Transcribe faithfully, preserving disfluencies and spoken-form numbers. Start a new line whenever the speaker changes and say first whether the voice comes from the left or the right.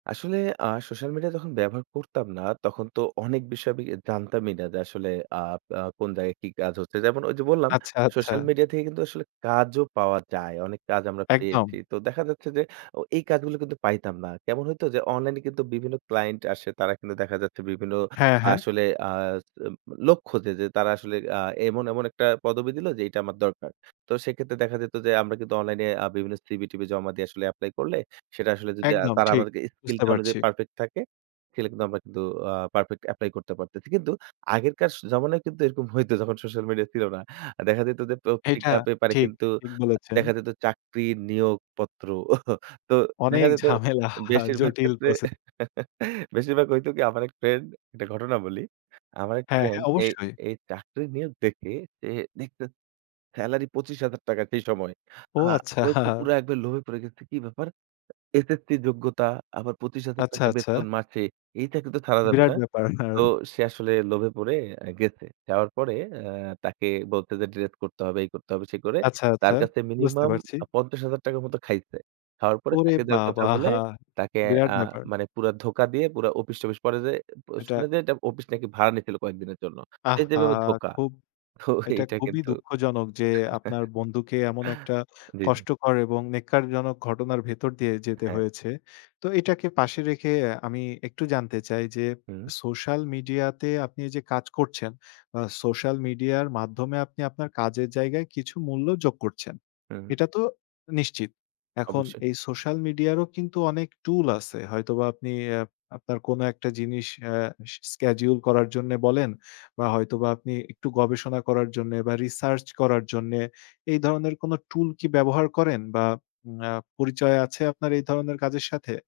right: আসলে আ social media যখন ব্যবহার করতাম না, তখন তো অনেক বিষয় বি আমি জানতামই না, যে আসলে আ আ কোন জায়গায় কি কাজ হচ্ছে? যেমন ঐ যে বললাম,
left: আচ্ছা, আচ্ছা।
right: সোশ্যাল মিডিয়া থেকে কিন্তু আসলে কাজও পাওয়া যায়। অনেক কাজ আমরা
left: একদম।
right: পেয়েছি। তো দেখা যাচ্ছে যে, অ এই কাজগুলো কিন্তু পাইতাম না। কেমন হইতো? যে, অনলাইনে কিন্তু বিভিন্ন ক্লায়েন্ট আসে তারা কিন্তু দেখা যাচ্ছে বিভিন্ন
left: হ্যাঁ, হ্যাঁ।
right: আসলে আ উম লক্ষ্য যে, যে তারা আসলে আ এমন, এমন একটা পদবী দিলো যেইটা আমার দরকার। তো সেক্ষেত্রে দেখা যেত যে আমরা কিন্তু অনলাইনে আ বিভিন্ন CV-TV জমা দিয়ে আসলে এপ্লাই করলে, সেটা আসলে যদি আ
left: একদম,
right: তারা
left: ঠিক।
right: আমাদেরকে
left: বুঝতে
right: স্কিলটা অনুযায়ী
left: পারছি।
right: পারফেক্ট থাকে, সেটা কিন্তু আমরা কিন্তু আ পারফেক্ট এপ্লাই করতে পারতেছি। কিন্তু আগেরকার স জমানায় কিন্তু এরকম হইতো যখন সোশ্যাল মিডিয়া ছিল না। দেখা যেত যে,
left: এইটা
right: পত্রিকা-পেপারে
left: ঠিক,
right: কিন্তু
left: ঠিক
right: আ
left: বলেছেন।
right: দেখা যেত চাকরি নিয়োগপত্র। তো দেখা
left: অনেক
right: যেত
left: ঝামেলা,
right: বেশিরভাগ
left: জটিল
right: ক্ষেত্রে,
left: প্রসে
right: বেশিরভাগ হইতো কি? আমার এক ফ্রেন্ড, একটা ঘটনা বলি। আমার এক
left: হ্যাঁ,
right: ফ্রেন্ড
left: হ্যাঁ
right: এই
left: অবশ্যই।
right: এই চাকরি নিয়ে দেখে যে দেখছে সেলারি পঁচিশ হাজার টাকা সেই সময়।
left: ও!
right: আ ওইতো
left: আচ্ছা।
right: পুরা একবারে লোভে পড়ে গেছে, কি ব্যাপার? HSC যোগ্যতা আবার পঁচিশ হাজার
left: আচ্ছা,
right: টাকা
left: আচ্ছা।
right: বেতন মাসে। এইটা কিন্তু ছাড়া যাবে
left: বিরাট
right: না।
left: ব্যাপার।
right: তো সে আসলে লোভে পড়ে আ গেছে, যাওয়ার পরে অ্যা তাকে বলছে যে, ডিরেক্ট করতে হবে, এই করতে হবে সে করে
left: আচ্ছা,
right: তার
left: আচ্ছা।
right: কাছে
left: বুঝতে
right: মিনিমাম
left: পারছি।
right: আ পঞ্চাশ হাজার টাকা মত খাইছে। খাওয়ার পরে
left: ওরে
right: চাকরি দেয়ার কথা
left: বাবা!
right: বলে তাকে
left: বিরাট
right: আ
left: ব্যাপার!
right: মানে পুরা ধোঁকা দিয়ে, পুরা অফিস-টফিস পরে যেয়ে অ্যা প
left: এটা
right: শুনে যে এটা অফিস নাকি ভাড়া নিয়েছিল কয়েকদিনের জন্য। তো এই
left: আহহা!
right: যেভাবে ধোকা।
left: খুব
right: তো
left: এইটা
right: এইটা
left: খুবই
right: কিন্তু
left: দুঃখজনক যে আপনার বন্ধুকে এমন একটা
right: জি, জি।
left: কষ্টকর এবং নেক্কারজনক ঘটনার ভেতর দিয়ে যেতে
right: হ্যাঁ।
left: হয়েছে। তো এটাকে পাশে রেখে আমি একটু জানতে চাই, যে
right: হু।
left: সোশ্যাল মিডিয়াতে আপনি যে কাজ করছেন, বা সোশ্যাল মিডিয়ার মাধ্যমে আপনি আপনার কাজের জায়গায় কিছু মূল্য যোগ করছেন।
right: হু, হু।
left: এটা তো নিশ্চিত। এখন
right: অবশ্যই।
left: এই সোশ্যাল মিডিয়ারও কিন্তু অনেক টুল আছে। হয়তোবা আপনি আপ আপনার কোনো একটা জিনিস আ স schedule করার জন্য বলেন বা হয়তোবা আপনি একটু গবেষণা করার জন্যে বা রিসার্চ করার জন্যে, এই ধরনের কোনো টুল কি ব্যবহার করেন বা উম অ্যা পরিচয় আছে আপনার এই ধরনের কাজের সাথে?